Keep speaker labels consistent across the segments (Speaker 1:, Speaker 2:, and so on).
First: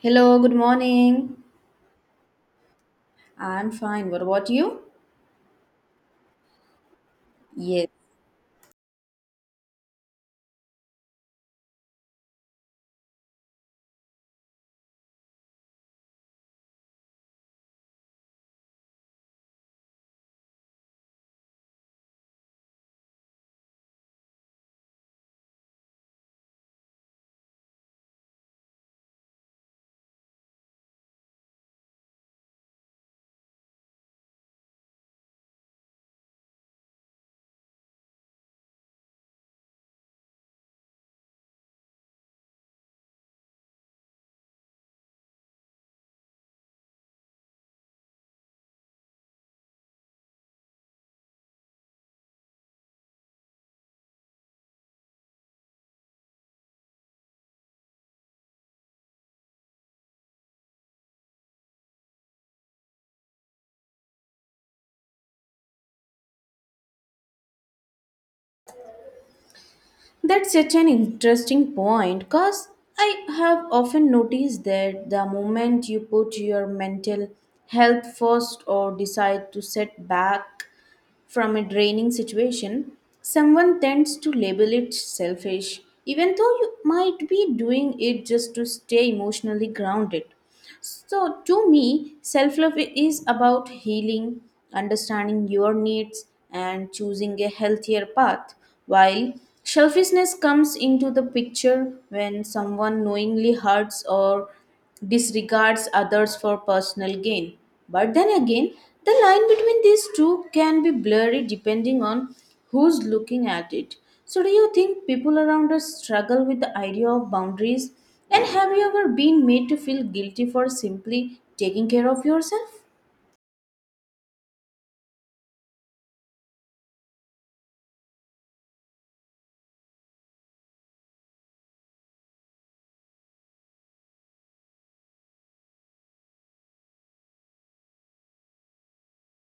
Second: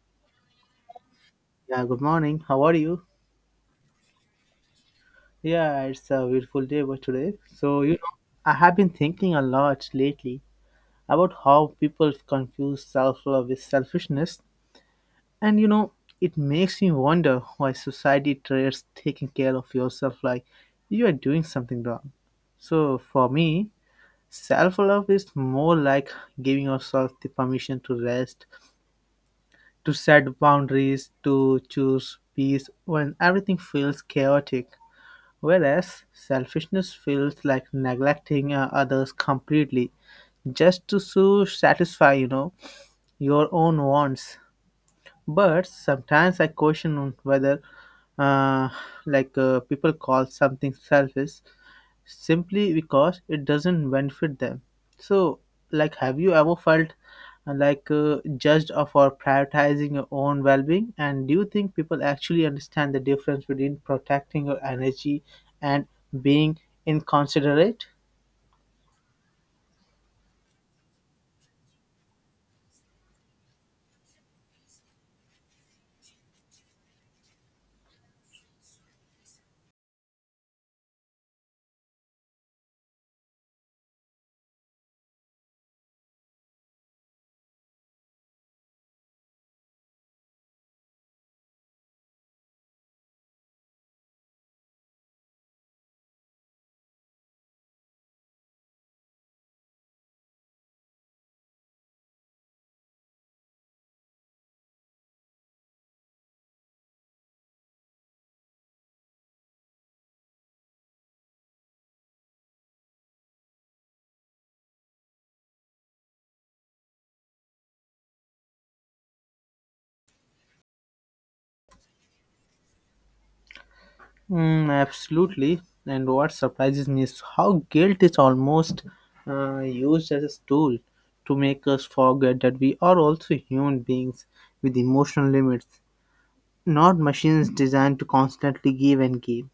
Speaker 1: Hello, good morning.
Speaker 2: Yeah, good morning. How are you?
Speaker 1: I'm fine. What about you?
Speaker 2: Yeah, it's a beautiful day but today.
Speaker 1: Yes,
Speaker 2: I have been thinking a lot lately about how people confuse self-love with selfishness. And you know, it makes me wonder why society treats taking care of yourself like you are doing something wrong. So, for me, self-love is more like giving yourself the permission to rest, to set boundaries, to choose peace when everything feels chaotic. Whereas selfishness feels like neglecting others completely just to satisfy, your own wants. But sometimes I question whether, uh, people call something selfish simply because it doesn't benefit them. So, like, have you ever felt for prioritizing your own well-being? And do you think people actually understand the difference between protecting your energy and being inconsiderate?
Speaker 1: that's such an interesting point because I have often noticed that the moment you put your mental health first or decide to set back from a draining situation, someone tends to label it selfish, even though you might be doing it just to stay emotionally grounded. So, to me, self love is about healing, understanding your needs, and choosing a healthier path. While selfishness comes into the picture when someone knowingly hurts or disregards others for personal gain. But then again, the line between these two can be blurry depending on who's looking at it. So, do you think people around us struggle with the idea of boundaries? And have you ever been made to feel guilty for simply taking care of yourself?
Speaker 2: Mm, absolutely. And what surprises me is how guilt is almost used as a tool to make us forget that we are also human beings with emotional limits, not machines designed to constantly give and give.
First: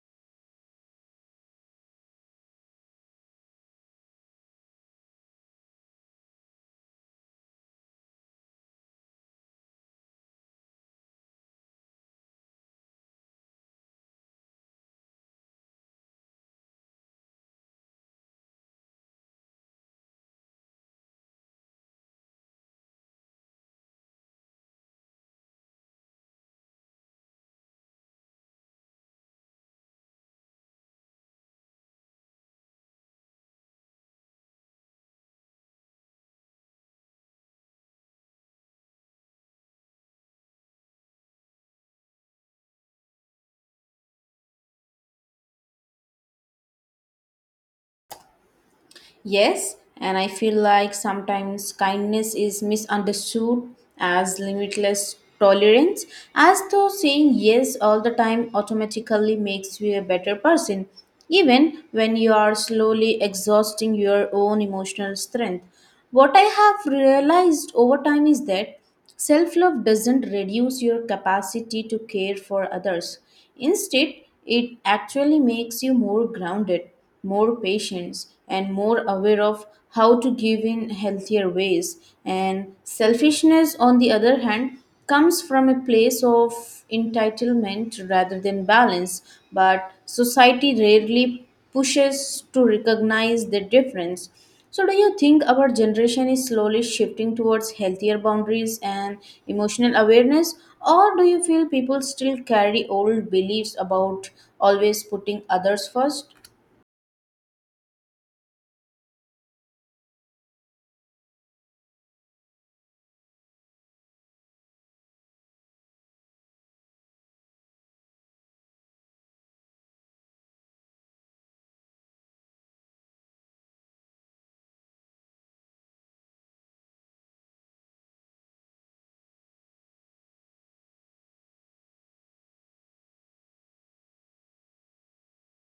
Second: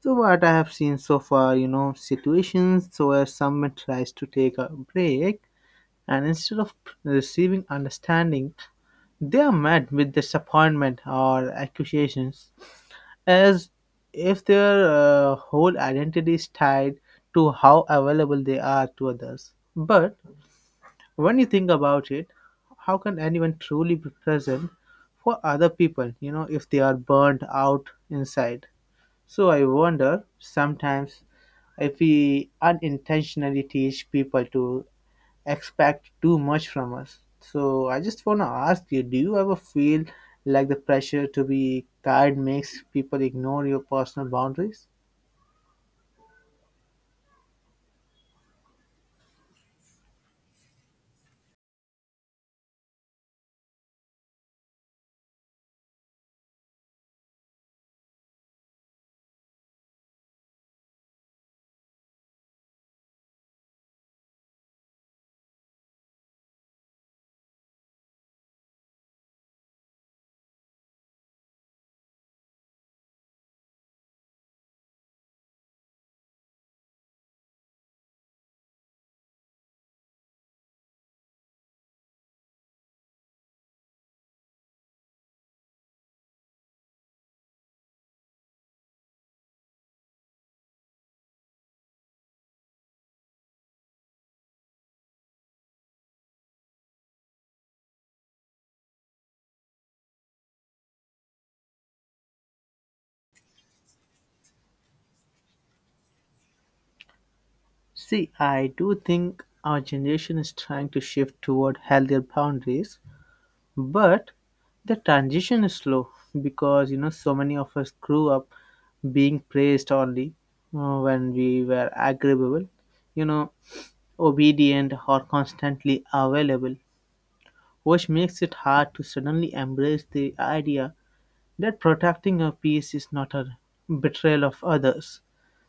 Speaker 2: So what I have seen so far, you know, situations where someone tries to take a break and instead of receiving understanding, they are met with disappointment or accusations as if their whole identity is tied to how available they are to others. But when you think about it, how can anyone truly be present for other people, you know, if they are burned out inside? So I wonder sometimes if we unintentionally teach people to expect too much from us. So I just want to ask you, do you ever feel like the pressure to be kind makes people ignore your personal boundaries?
Speaker 1: Yes, and I feel like sometimes kindness is misunderstood as limitless tolerance, as though saying yes all the time automatically makes you a better person, even when you are slowly exhausting your own emotional strength. What I have realized over time is that self love doesn't reduce your capacity to care for others. Instead, it actually makes you more grounded, more patient, and more aware of how to give in healthier ways. And selfishness, on the other hand, comes from a place of entitlement rather than balance, but society rarely pushes to recognize the difference. So, do you think our generation is slowly shifting towards healthier boundaries and emotional awareness, or do you feel people still carry old beliefs about always putting others first?
Speaker 2: See, I do think our generation is trying to shift toward healthier boundaries. But the transition is slow because, you know, so many of us grew up being praised only when we were agreeable, you know, obedient or constantly available, which makes it hard to suddenly embrace the idea that protecting our peace is not a betrayal of others.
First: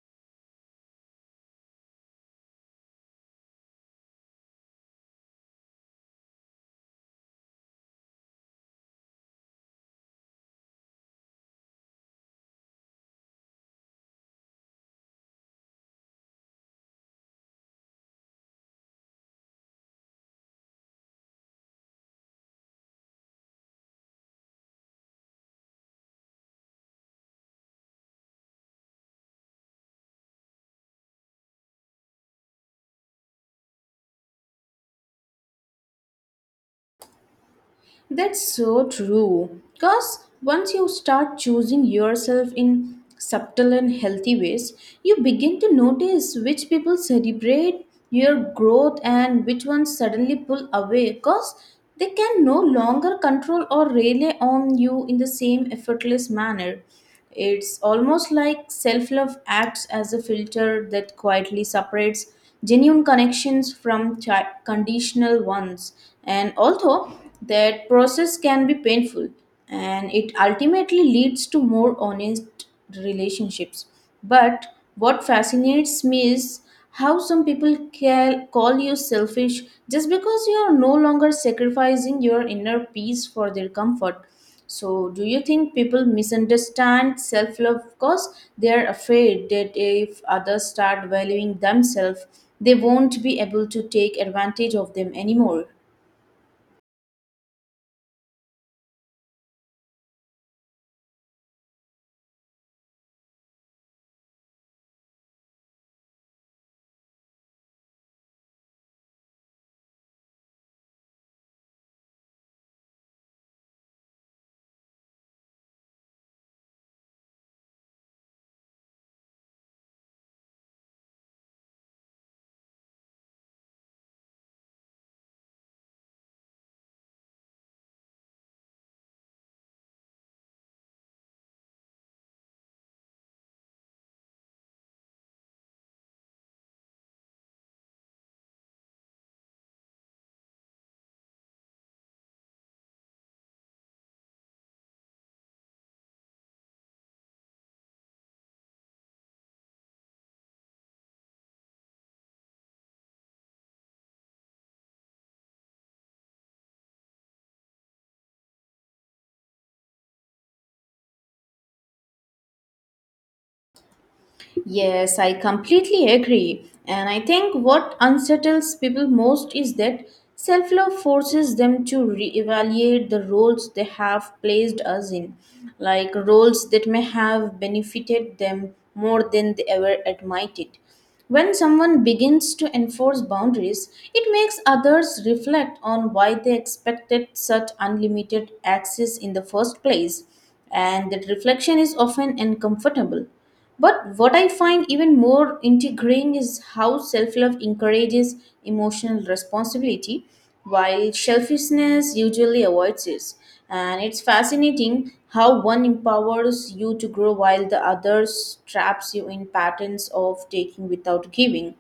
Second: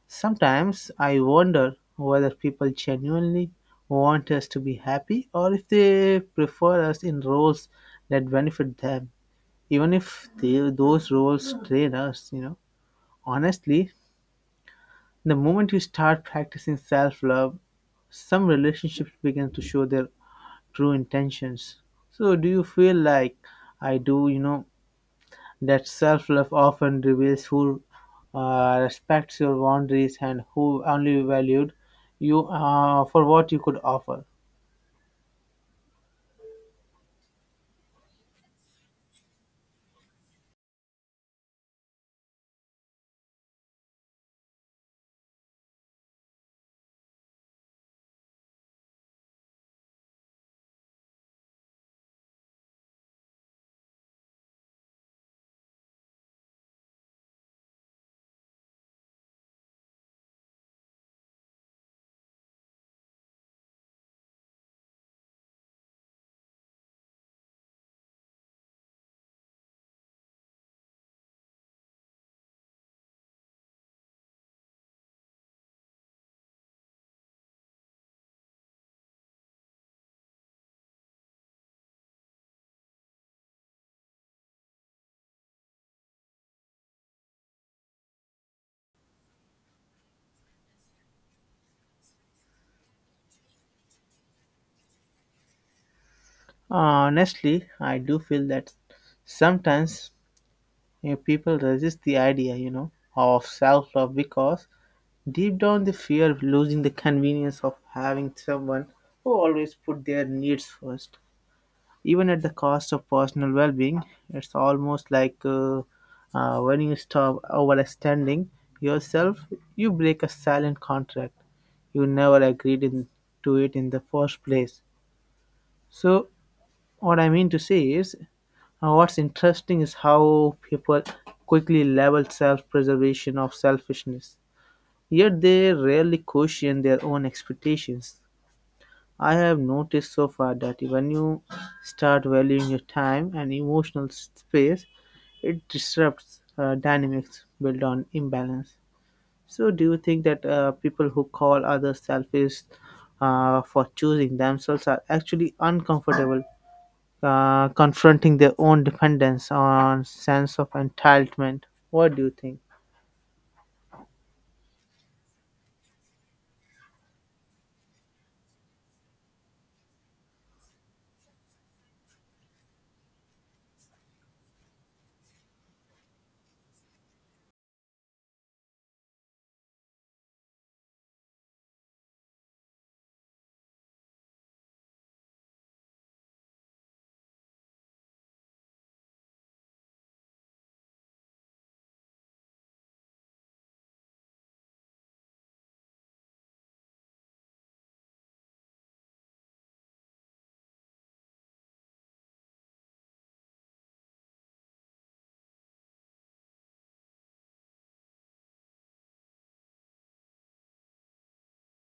Speaker 2: Sometimes I wonder whether people genuinely want us to be happy or if they prefer us in roles that benefit them, even if they, those roles train us. You know, honestly, the moment you start practicing self love, some relationships begin to show their true intentions. So, do you feel like I do, you know, that self love often reveals who respects your boundaries and who only valued you for what you could offer?
Speaker 1: That's so true. Because once you start choosing yourself in subtle and healthy ways, you begin to notice which people celebrate your growth and which ones suddenly pull away because they can no longer control or rely on you in the same effortless manner. It's almost like self love acts as a filter that quietly separates genuine connections from conditional ones. And although that process can be painful, and it ultimately leads to more honest relationships. But what fascinates me is how some people call you selfish just because you are no longer sacrificing your inner peace for their comfort. So, do you think people misunderstand self love because they are afraid that if others start valuing themselves, they won't be able to take advantage of them anymore?
Speaker 2: Uh, Honestly, I do feel that sometimes, you know, people resist the idea, you know, of self love because deep down they fear of losing the convenience of having someone who always put their needs first, even at the cost of personal well being. It's almost like when you stop overextending yourself, you break a silent contract. You never agreed in, to it in the first place. So, what I mean to say is, what's interesting is how people quickly label self preservation of selfishness, yet they rarely question their own expectations. I have noticed so far that when you start valuing your time and emotional space, it disrupts dynamics built on imbalance. So, do you think that people who call others selfish for choosing themselves are actually uncomfortable confronting their own dependence on sense of entitlement? What do you think?
Speaker 1: Yes, I completely agree. And I think what unsettles people most is that self love forces them to reevaluate the roles they have placed us in, like roles that may have benefited them more than they ever admitted. When someone begins to enforce boundaries, it makes others reflect on why they expected such unlimited access in the first place, and that reflection is often uncomfortable. But what I find even more intriguing is how self love encourages emotional responsibility, while selfishness usually avoids it. And it's fascinating how one empowers you to grow while the other traps you in patterns of taking without giving.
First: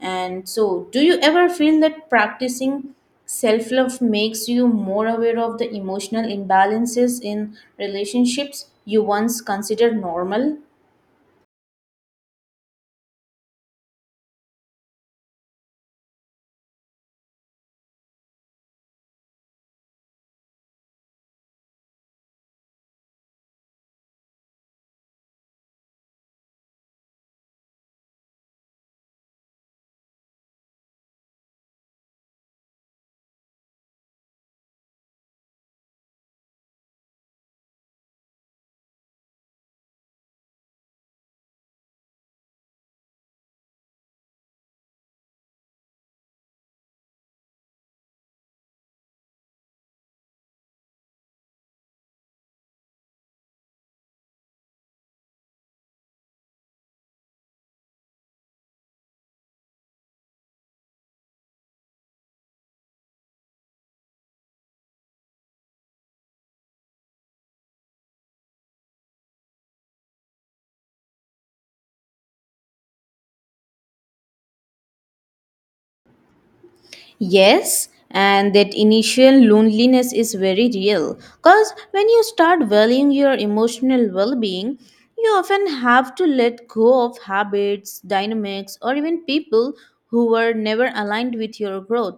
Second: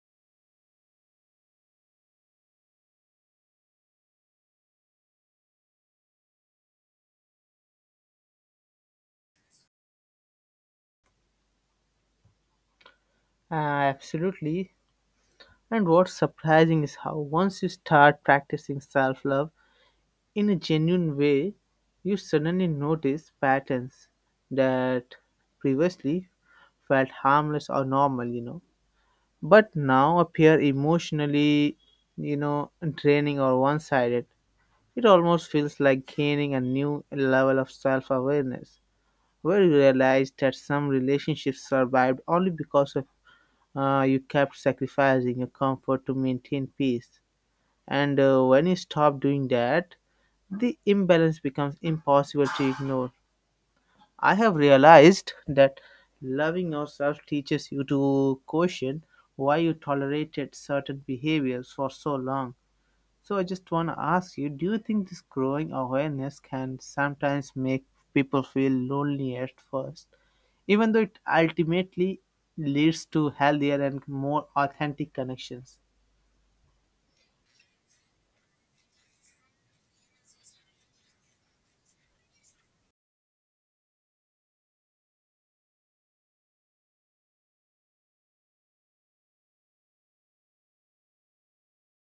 Speaker 1: And so, do you ever feel that practicing self love makes you more aware of the emotional imbalances in relationships you once considered normal?
Speaker 2: Uh, Absolutely. And what's surprising is how once you start practicing self-love in a genuine way, you suddenly notice patterns that previously felt harmless or normal, you know, but now appear emotionally, you know, draining or one-sided. It almost feels like gaining a new level of self-awareness where you realize that some relationships survived only because of you kept sacrificing your comfort to maintain peace. And when you stop doing that, the imbalance becomes impossible to ignore. I have realized that loving yourself teaches you to question why you tolerated certain behaviors for so long. So I just want to ask you, do you think this growing awareness can sometimes make people feel lonely at first, even though it ultimately leads to healthier and more authentic connections?
Speaker 1: Yes, and that initial loneliness is very real. Because when you start valuing your emotional well being, you often have to let go of habits, dynamics, or even people who were never aligned with your growth.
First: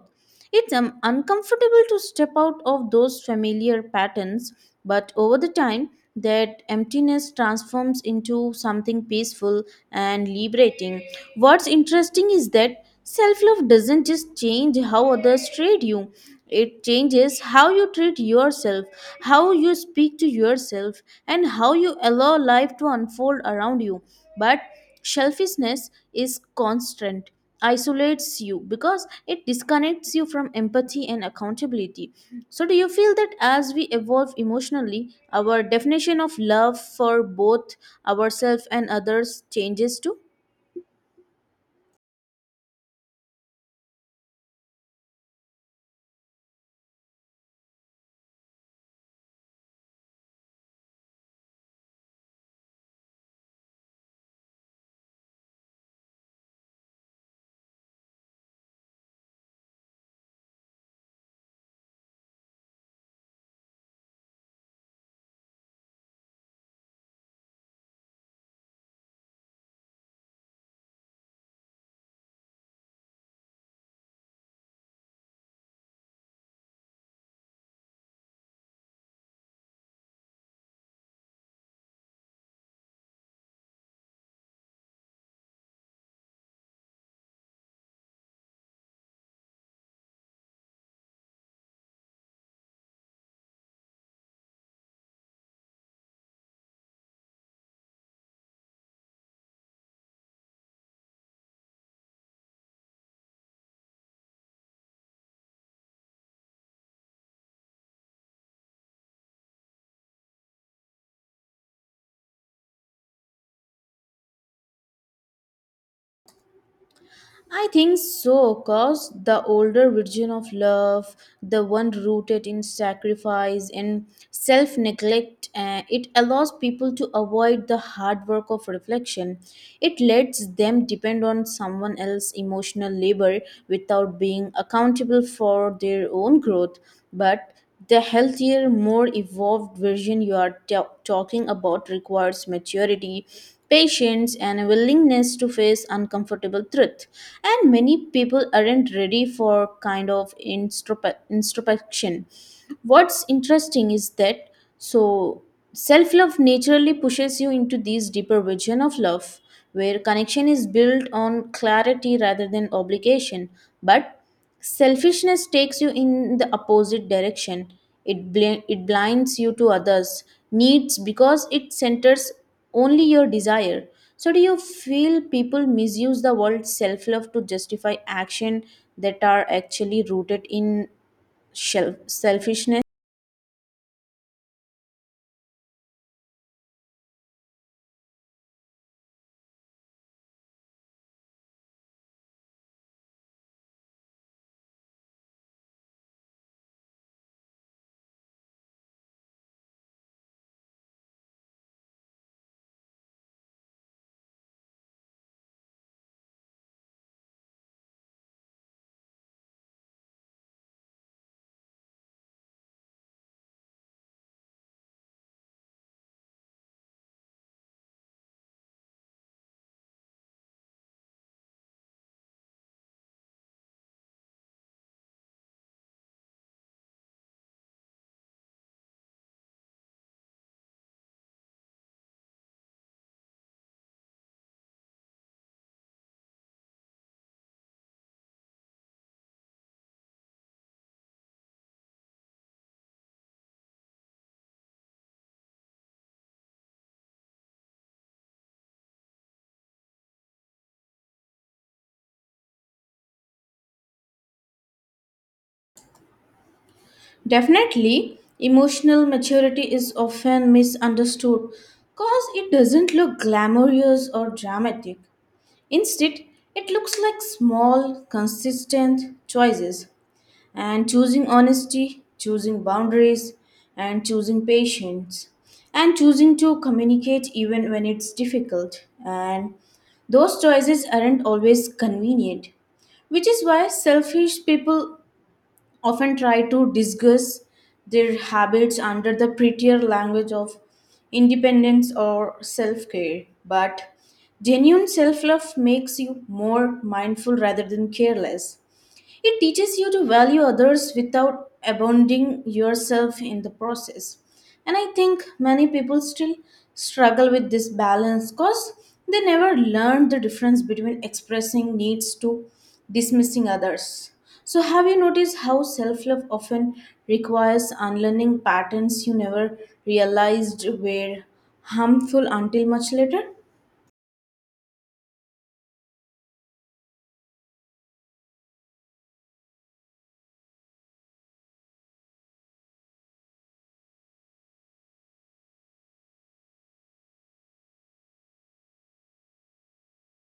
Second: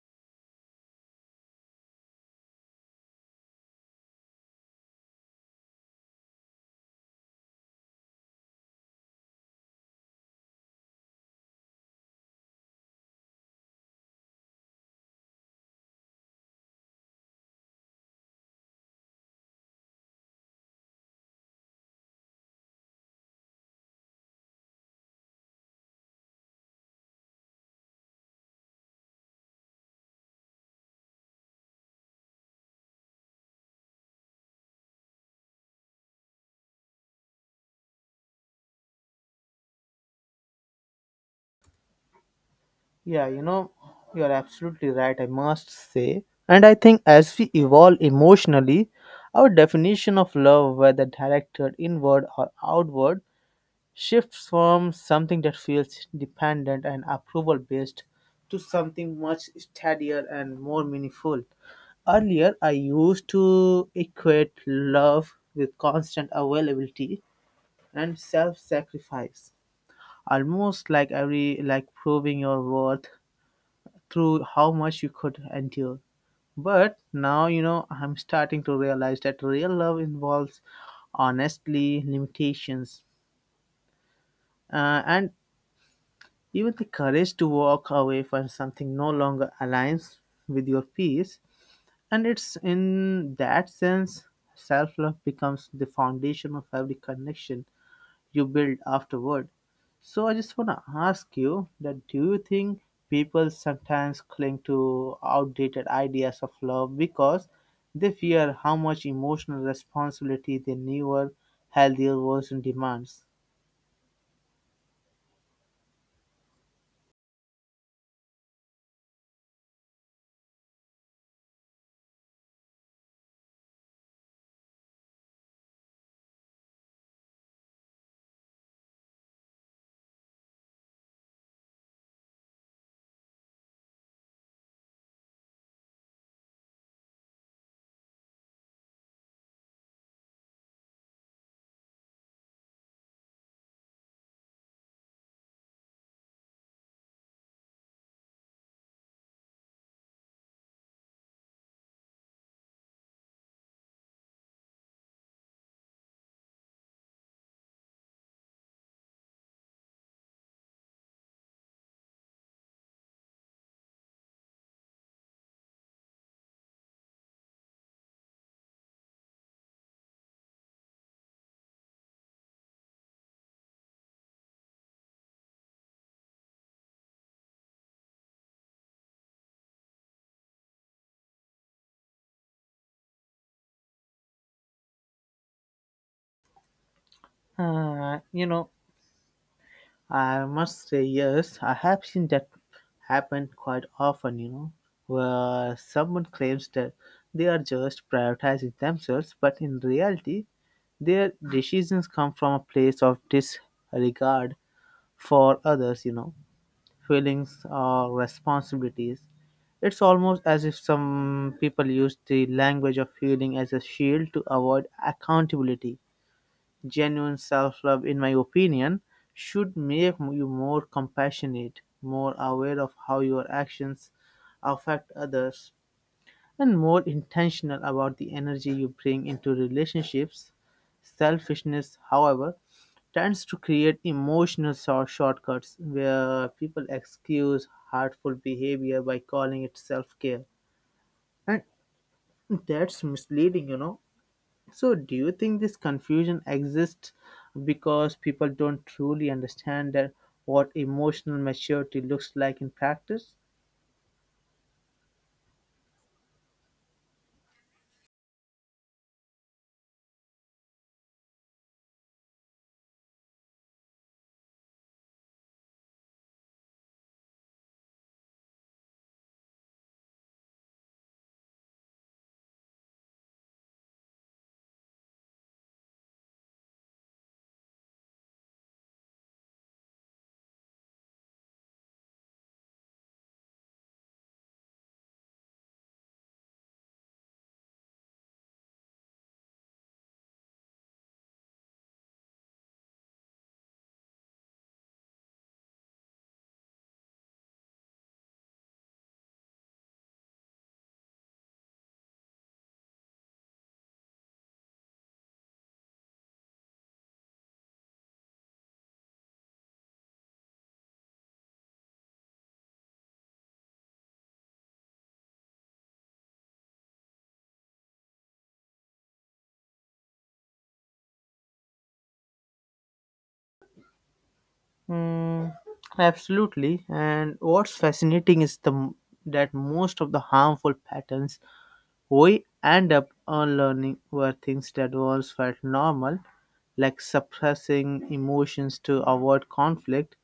Speaker 1: It's uncomfortable to step out of those familiar patterns, but over the time, that emptiness transforms into something peaceful and liberating. What's interesting is that self love doesn't just change how others treat you, it changes how you treat yourself, how you speak to yourself, and how you allow life to unfold around you. But selfishness is constant, isolates you because it disconnects you from empathy and accountability. So, do you feel that as we evolve emotionally, our definition of love for both ourselves and others changes too?
Speaker 2: Yeah, you know, you're absolutely right, I must say. And I think as we evolve emotionally, our definition of love, whether directed inward or outward, shifts from something that feels dependent and approval based to something much steadier and more meaningful. Earlier, I used to equate love with constant availability, and self-sacrifice, almost like every like proving your worth through how much you could endure. But now, you know, I'm starting to realize that real love involves honestly limitations, and even the courage to walk away from something no longer aligns with your peace. And it's in that sense self-love becomes the foundation of every connection you build afterward. So I just want to ask you that, do you think people sometimes cling to outdated ideas of love because they fear how much emotional responsibility the newer, healthier version demands?
Speaker 1: I think so, because the older version of love, the one rooted in sacrifice and self neglect, it allows people to avoid the hard work of reflection. It lets them depend on someone else's emotional labor without being accountable for their own growth. But the healthier, more evolved version you are talking about requires maturity, patience, and a willingness to face uncomfortable truth. And many people aren't ready for kind of introspection. What's interesting is that so self love naturally pushes you into this deeper vision of love, where connection is built on clarity rather than obligation. But selfishness takes you in the opposite direction. It blinds you to others' needs because it centers only your desire. So, do you feel people misuse the word self love to justify action that are actually rooted in selfishness?
Speaker 2: You know, I must say yes. I have seen that happen quite often, you know, where someone claims that they are just prioritizing themselves, but in reality, their decisions come from a place of disregard for others, you know, feelings or responsibilities. It's almost as if some people use the language of feeling as a shield to avoid accountability. Genuine self love, in my opinion, should make you more compassionate, more aware of how your actions affect others, and more intentional about the energy you bring into relationships. Selfishness, however, tends to create emotional shortcuts where people excuse hurtful behavior by calling it self-care, and that's misleading, you know. So do you think this confusion exists because people don't truly understand that what emotional maturity looks like in practice?
Speaker 1: Definitely, emotional maturity is often misunderstood because it doesn't look glamorous or dramatic. Instead, it looks like small, consistent choices and choosing honesty, choosing boundaries, and choosing patience, and choosing to communicate even when it's difficult. And those choices aren't always convenient, which is why selfish people often try to disguise their habits under the prettier language of independence or self care. But genuine self love makes you more mindful rather than careless. It teaches you to value others without abandoning yourself in the process. And I think many people still struggle with this balance because they never learned the difference between expressing needs to dismissing others. So, have you noticed how self love often requires unlearning patterns you never realized were harmful until much later?
Speaker 2: Mm, absolutely. And what's fascinating is that most of the harmful patterns we end up unlearning were things that once felt normal, like suppressing emotions to avoid conflict,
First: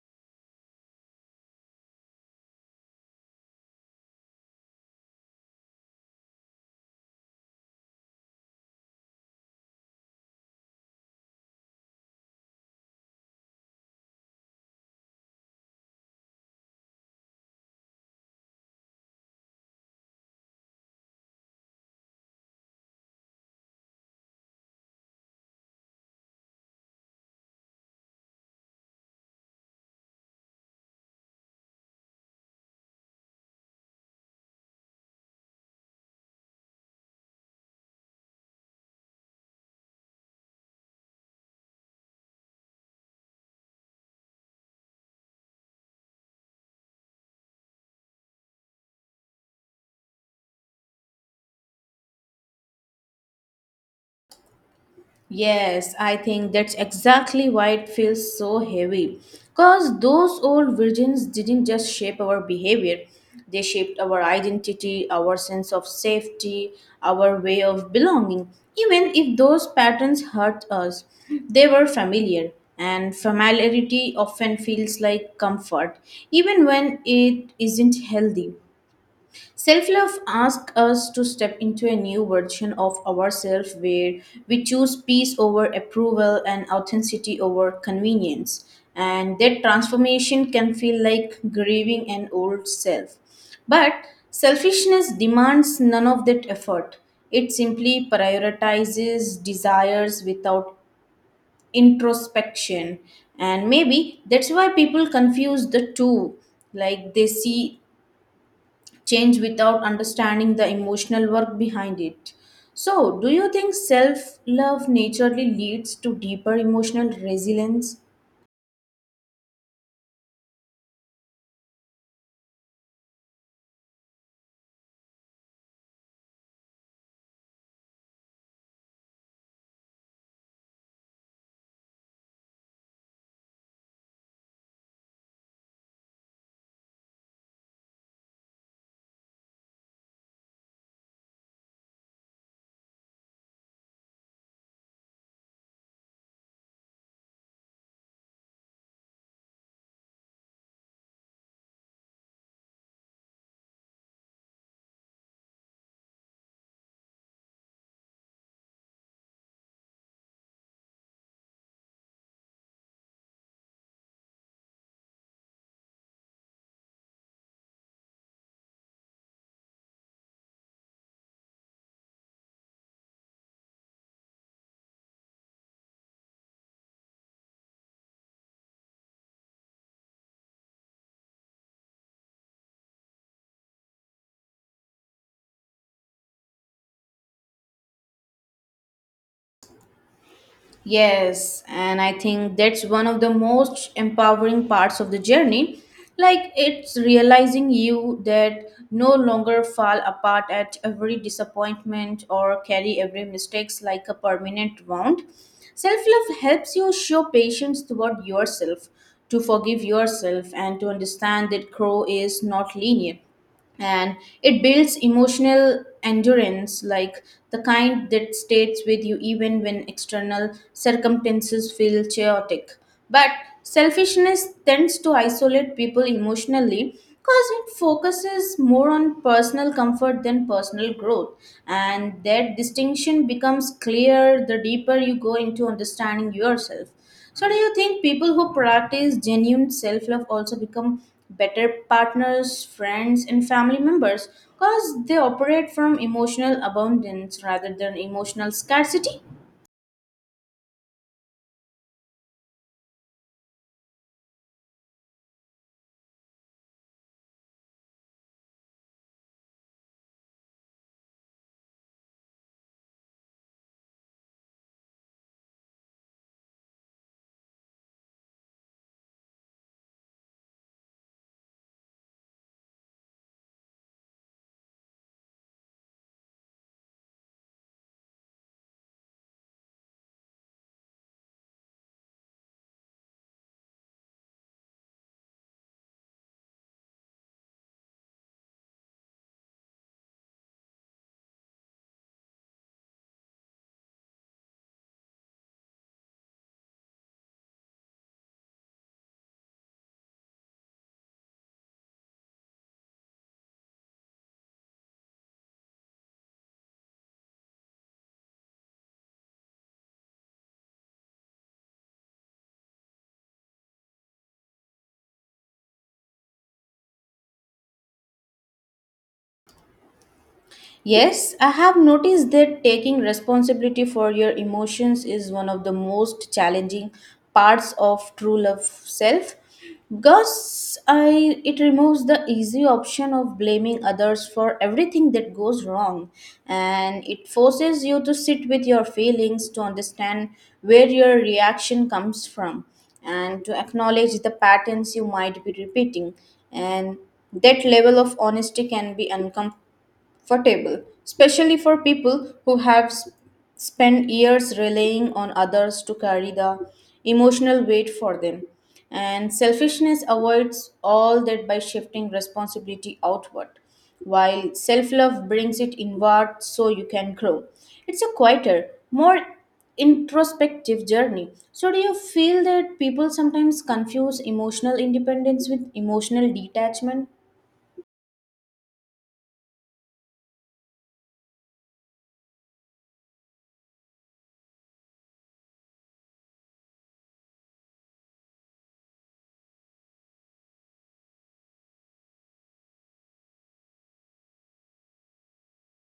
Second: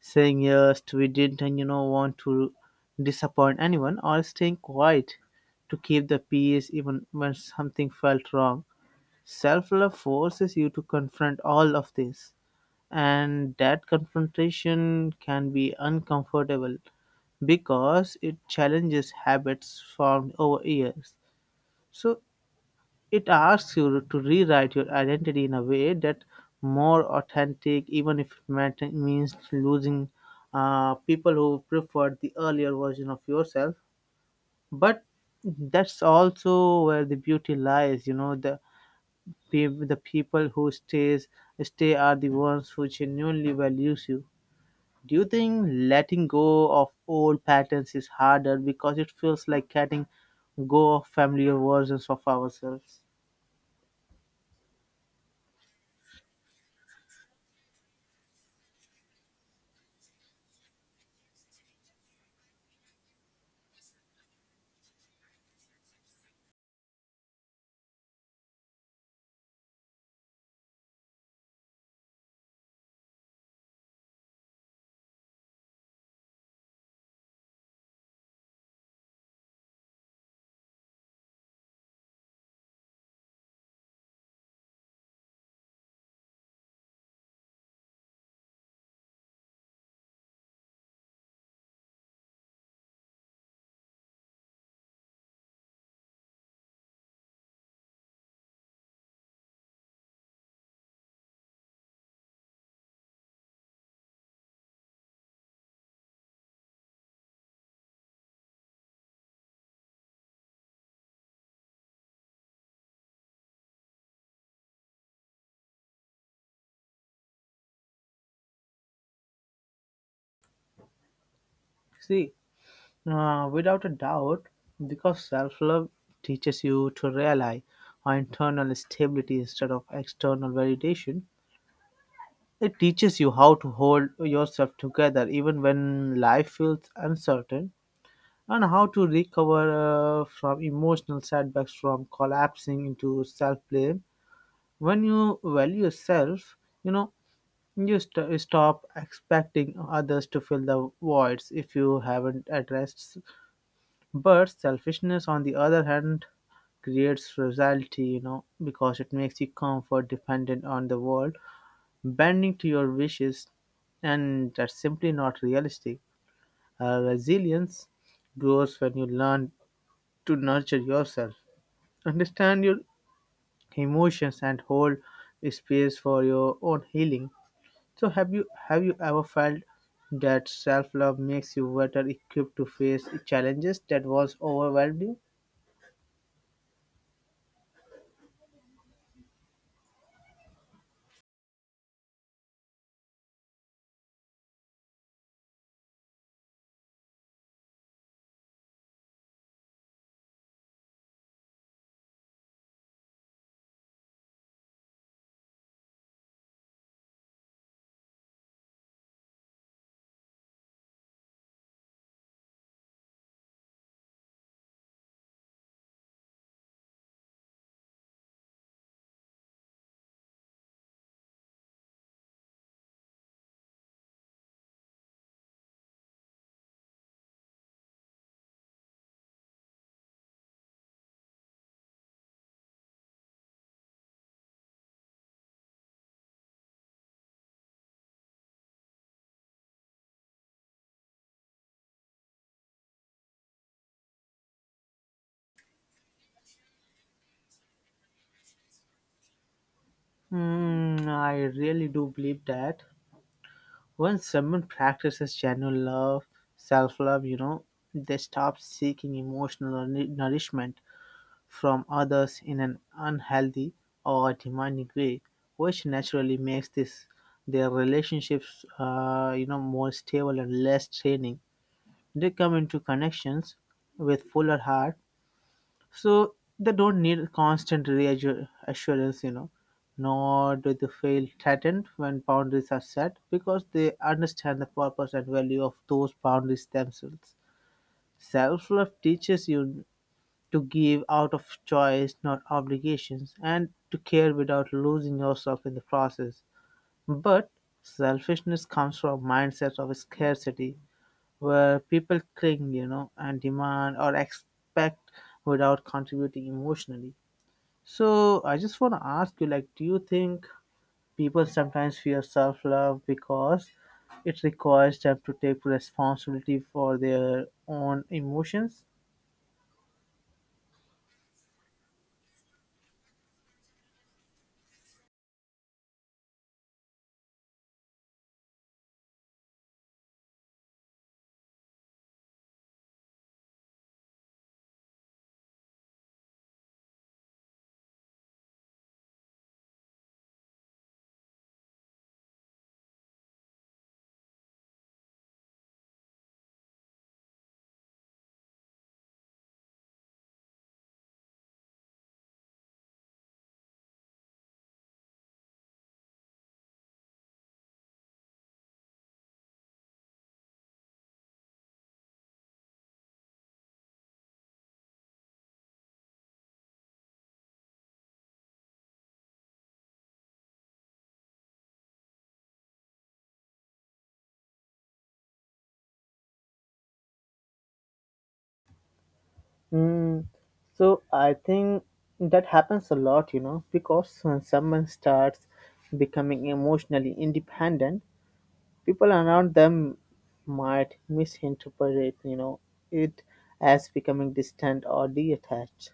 Speaker 2: saying yes, we didn't, you know, want to disappoint anyone, or staying quiet to keep the peace even when something felt wrong. Self love forces you to confront all of this, and that confrontation can be uncomfortable because it challenges habits formed over years. So, it asks you to rewrite your identity in a way that more authentic, even if it means losing people who preferred the earlier version of yourself. But that's also where the beauty lies. You know, pe- the people who stay are the ones who genuinely values you. Do you think letting go of old patterns is harder because it feels like letting go of familiar versions of ourselves?
Speaker 1: Yes, I think that's exactly why it feels so heavy. Because those old virgins didn't just shape our behavior, they shaped our identity, our sense of safety, our way of belonging. Even if those patterns hurt us, they were familiar, and familiarity often feels like comfort, even when it isn't healthy. Self love asks us to step into a new version of ourselves where we choose peace over approval and authenticity over convenience. And that transformation can feel like grieving an old self. But selfishness demands none of that effort. It simply prioritizes desires without introspection. And maybe that's why people confuse the two. Like they see change without understanding the emotional work behind it. So, do you think self love naturally leads to deeper emotional resilience?
Speaker 2: See, Without a doubt, because self love teaches you to rely on internal stability instead of external validation. It teaches you how to hold yourself together even when life feels uncertain, and how to recover from emotional setbacks from collapsing into self blame. When you value yourself, you know, you stop expecting others to fill the voids if you haven't addressed. But selfishness, on the other hand, creates fragility, you know, because it makes you comfort dependent on the world, bending to your wishes, and that's simply not realistic. Resilience grows when you learn to nurture yourself, understand your emotions, and hold space for your own healing. So, have you ever felt that self love makes you better equipped to face challenges that once overwhelmed you?
Speaker 1: Yes, and I think that's one of the most empowering parts of the journey. Like it's realizing you that no longer fall apart at every disappointment or carry every mistakes like a permanent wound. Self-love helps you show patience toward yourself, to forgive yourself and to understand that growth is not linear and it builds emotional endurance like the kind that stays with you even when external circumstances feel chaotic but selfishness tends to isolate people emotionally because it focuses more on personal comfort than personal growth and that distinction becomes clear the deeper you go into understanding yourself. So, do you think people who practice genuine self-love also become better partners, friends, and family members because they operate from emotional abundance rather than emotional scarcity?
Speaker 2: Hmm, I really do believe that once someone practices genuine love, self love, you know, they stop seeking emotional nourishment from others in an unhealthy or demanding way, which naturally makes this their relationships, you know, more stable and less draining. They come into connections with fuller heart, so they don't need constant reassurance, you know, nor do they feel threatened when boundaries are set because they understand the purpose and value of those boundaries themselves. Self-love teaches you to give out of choice, not obligations, and to care without losing yourself in the process. But selfishness comes from mindset of scarcity where people cling, you know, and demand or expect without contributing emotionally. So I just want to ask you, like, do you think people sometimes fear self-love because it requires them to take responsibility for their own emotions?
Speaker 1: Yes, I have noticed that taking responsibility for your emotions is one of the most challenging parts of true love self because I, it removes the easy option of blaming others for everything that goes wrong and it forces you to sit with your feelings to understand where your reaction comes from and to acknowledge the patterns you might be repeating and that level of honesty can be uncomfortable for table, especially for people who have spent years relying on others to carry the emotional weight for them. And selfishness avoids all that by shifting responsibility outward, while self love brings it inward so you can grow. It's a quieter, more introspective journey. So, do you feel that people sometimes confuse emotional independence with emotional detachment?
Speaker 2: Mm, so I think that happens a lot, you know, because when someone starts becoming emotionally independent, people around them might misinterpret, you know, it as becoming distant or detached,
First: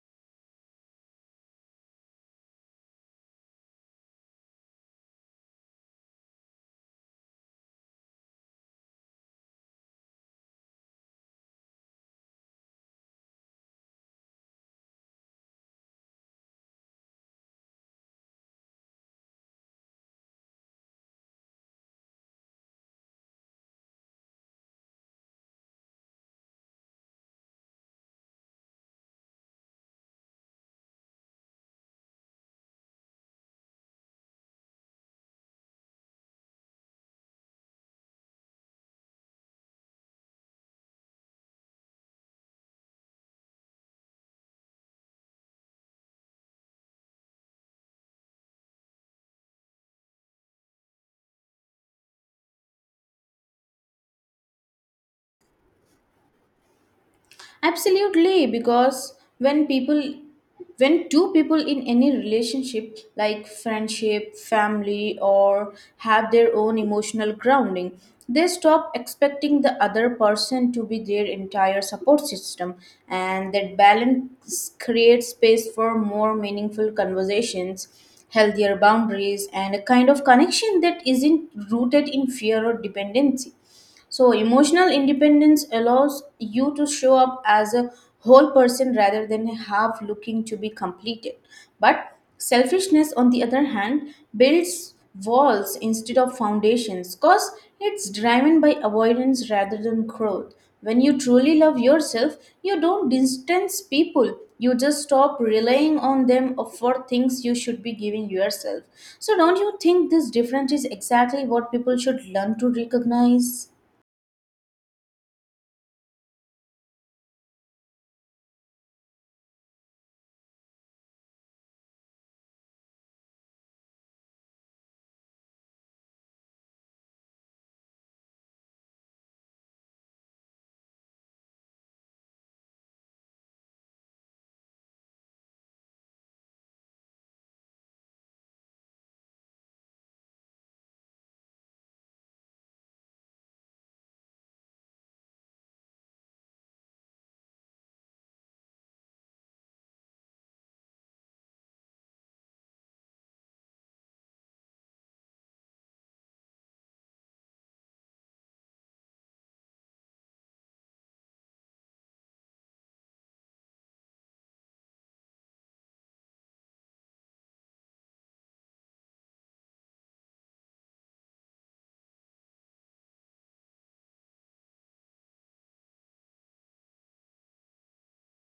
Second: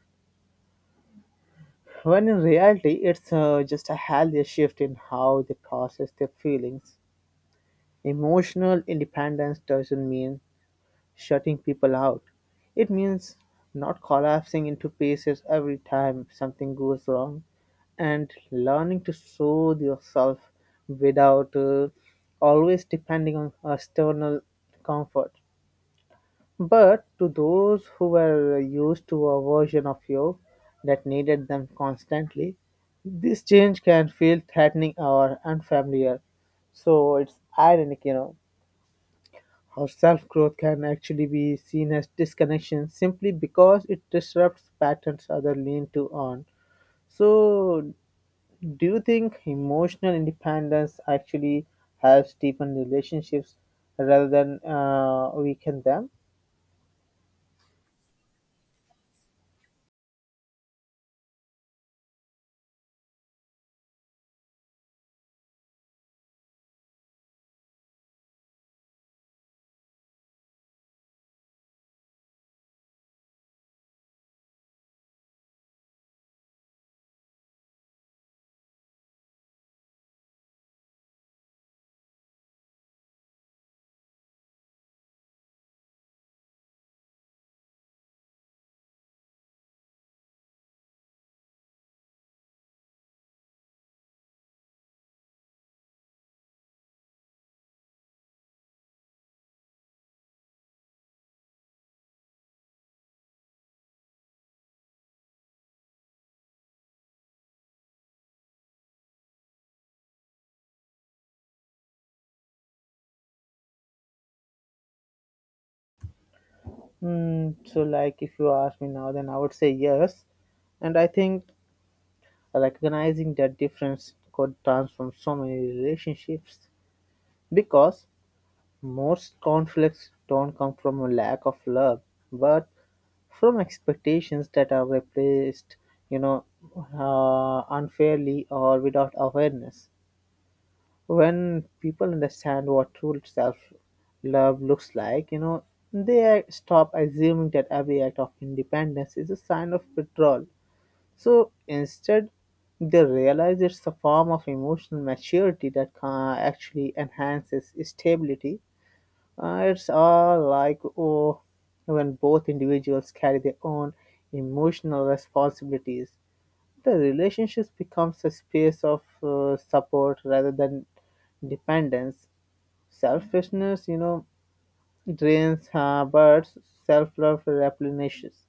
Speaker 2: when in reality it's just a healthy shift in how they process their feelings. Emotional independence doesn't mean shutting people out, it means not collapsing into pieces every time something goes wrong and learning to soothe yourself without always depending on external comfort. But to those who were used to a version of you that needed them constantly, this change can feel threatening or unfamiliar. So it's ironic, you know, how self growth can actually be seen as disconnection simply because it disrupts patterns others lean to on. So, do you think emotional independence actually helps deepen relationships rather than weaken them?
Speaker 1: Absolutely, because when two people in any relationship like friendship, family or have their own emotional grounding, they stop expecting the other person to be their entire support system and that balance creates space for more meaningful conversations, healthier boundaries and a kind of connection that isn't rooted in fear or dependency. So, emotional independence allows you to show up as a whole person rather than a half looking to be completed. But selfishness, on the other hand, builds walls instead of foundations because it's driven by avoidance rather than growth. When you truly love yourself, you don't distance people. You just stop relying on them for things you should be giving yourself. So, don't you think this difference is exactly what people should learn to recognize?
Speaker 2: If you ask me now, then I would say yes. And I think recognizing that difference could transform so many relationships because most conflicts don't come from a lack of love, but from expectations that are replaced, you know, unfairly or without awareness when people understand what true self love looks like, you know, they stop assuming that every act of independence is a sign of withdrawal. So instead, they realize it's a form of emotional maturity that actually enhances stability. It's all like oh, when both individuals carry their own emotional responsibilities the relationships becomes a space of support rather than dependence. Selfishness, you know, drains, but self-love replenishes.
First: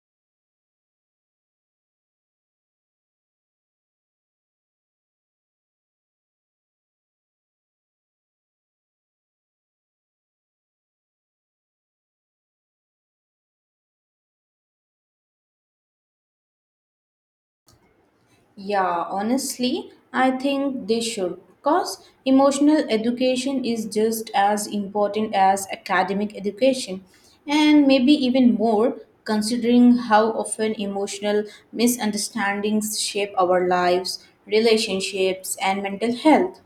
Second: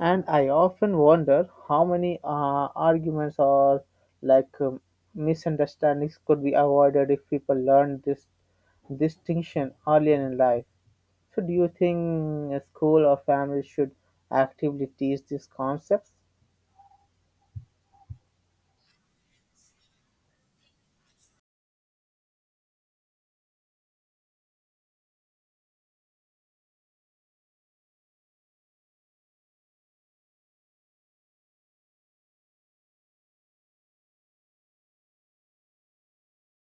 Speaker 2: And I often wonder how many arguments or like um, misunderstandings could be avoided if people learn this distinction earlier in life. So, do you think a school or family should actively teach these concepts?
Speaker 1: Yeah, honestly, I think they should because emotional education is just as important as academic education, and maybe even more considering how often emotional misunderstandings shape our lives, relationships, and mental health.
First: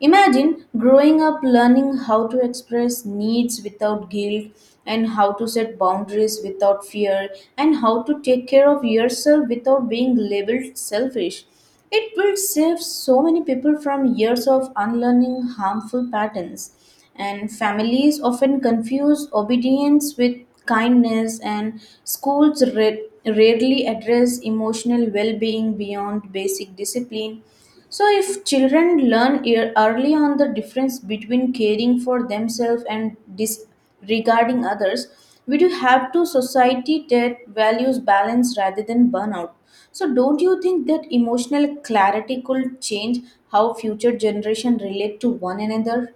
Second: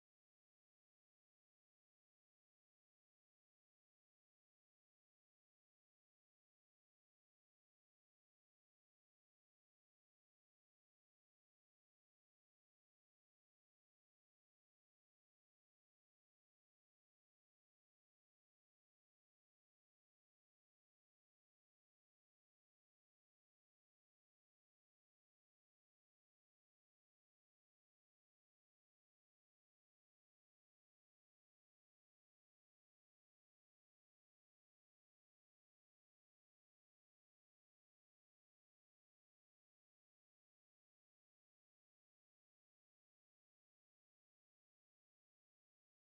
Speaker 1: Imagine growing up learning how to express needs without guilt and how to set boundaries without fear and how to take care of yourself without being labeled selfish. It will save so many people from years of unlearning harmful patterns. And families often confuse obedience with kindness, and schools rarely address emotional well being beyond basic discipline. So, if children learn early on the difference between caring for themselves and disregarding others, we do have to society that values balance rather than burnout. So, don't you think that emotional clarity could change how future generation relate to one another?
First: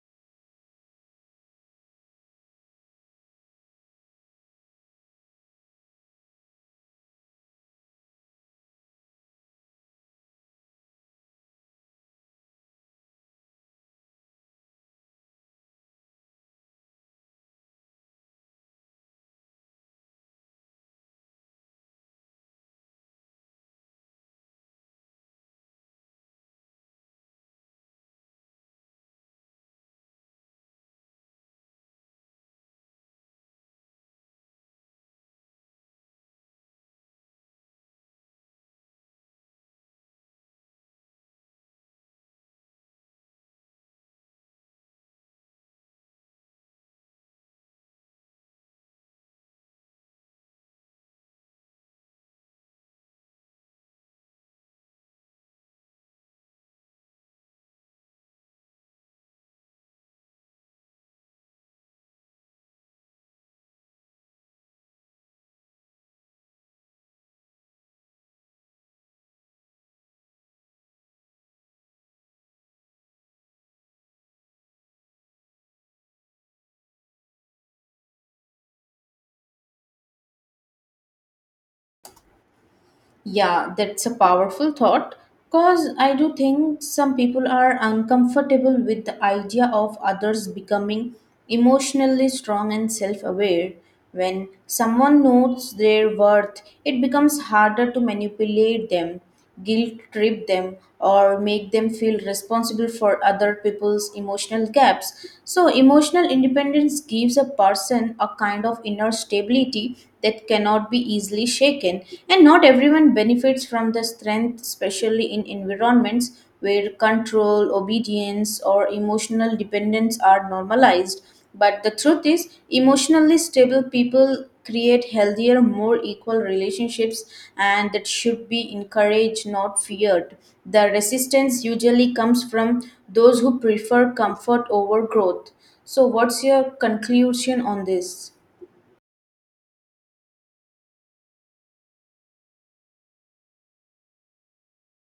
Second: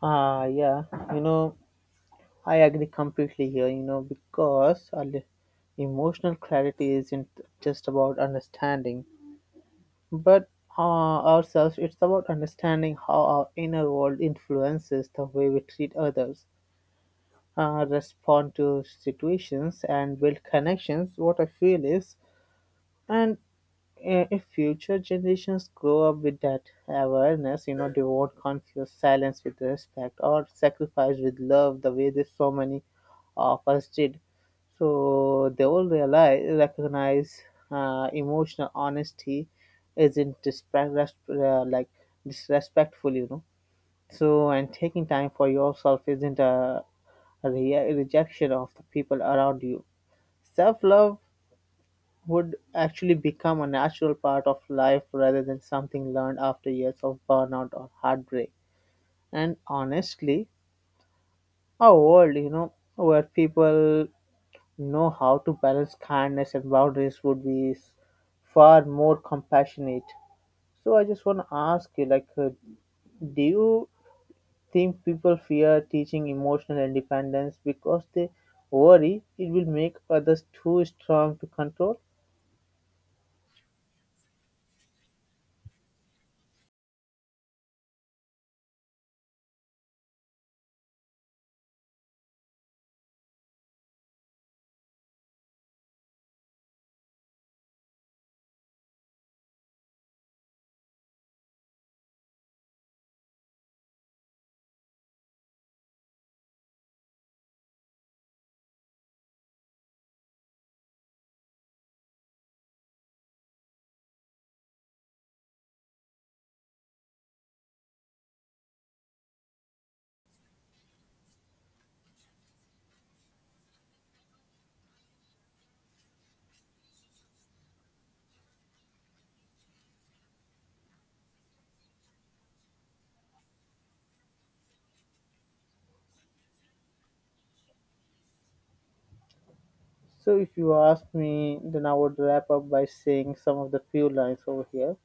Speaker 2: Ah, yeah, you know, I agree completely here, you know, because emotional clarity isn't just about understanding, but ourselves, it's about understanding how our inner world influences the way we treat others, respond to situations, and build connections. What I feel is, and if future generations grow up with that awareness, you know, they won't confuse silence with respect or sacrifice with love the way that so many of us did. So they will realize, recognize emotional honesty isn't disrespect, disrespectful, you know. So and taking time for yourself isn't a rejection of the people around you. Self love would actually become a natural part of life rather than something learned after years of burnout or heartbreak. And honestly, our world, you know, where people know how to balance kindness and boundaries would be far more compassionate. So I just want to ask you, do you think people fear teaching emotional independence because they worry it will make others too strong to control?
Speaker 1: Yeah, that's a powerful thought because I do think some people are uncomfortable with the idea of others becoming emotionally strong and self aware. When someone knows their worth, it becomes harder to manipulate them guilt trip them or make them feel responsible for other people's emotional gaps so emotional independence gives a person a kind of inner stability that cannot be easily shaken and not everyone benefits from the strength especially in environments where control, obedience, or emotional dependence are normalized. But the truth is, emotionally stable people create healthier, more equal relationships, and that should be encouraged, not feared. The resistance usually comes from those who prefer comfort over growth. So, what's your conclusion on this?
Speaker 2: So, if you ask me, then I would wrap up by saying some of the few lines over here.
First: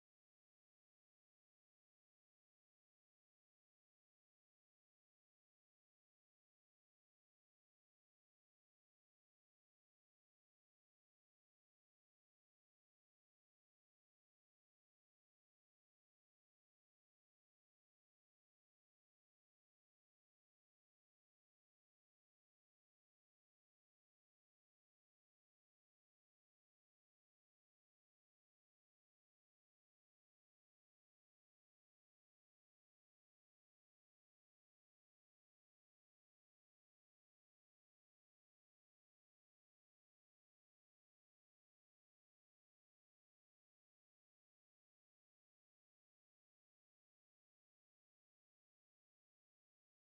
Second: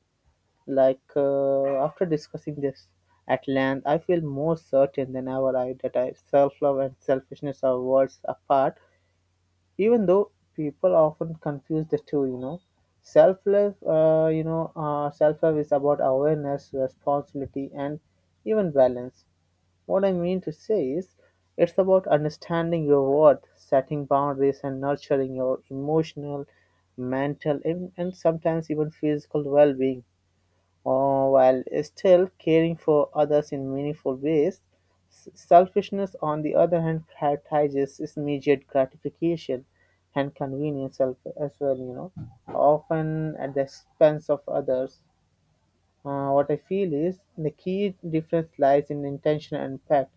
Speaker 2: After discussing this at length, I feel more certain than ever that self love and selfishness are worlds apart, even though people often confuse the two, you know. Self love, self love is about awareness, responsibility, and even balance what I mean to say is, it's about understanding your worth, setting boundaries, and nurturing your emotional, mental, and sometimes even physical well being, while still caring for others in meaningful ways. Selfishness, on the other hand, prioritizes its immediate gratification and convenience as well, you know, often at the expense of others. What I feel is the key difference lies in intention and impact.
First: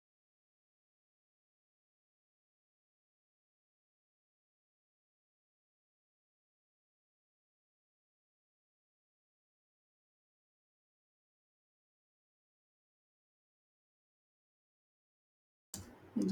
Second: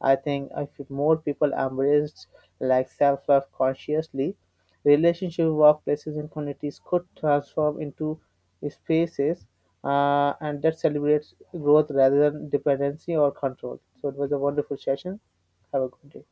Speaker 2: I think if more people embraced like self-love consciously, relationship workplaces and communities could transform into spaces and that celebrates growth rather than dependency or control. So it was a wonderful session. Have a good day.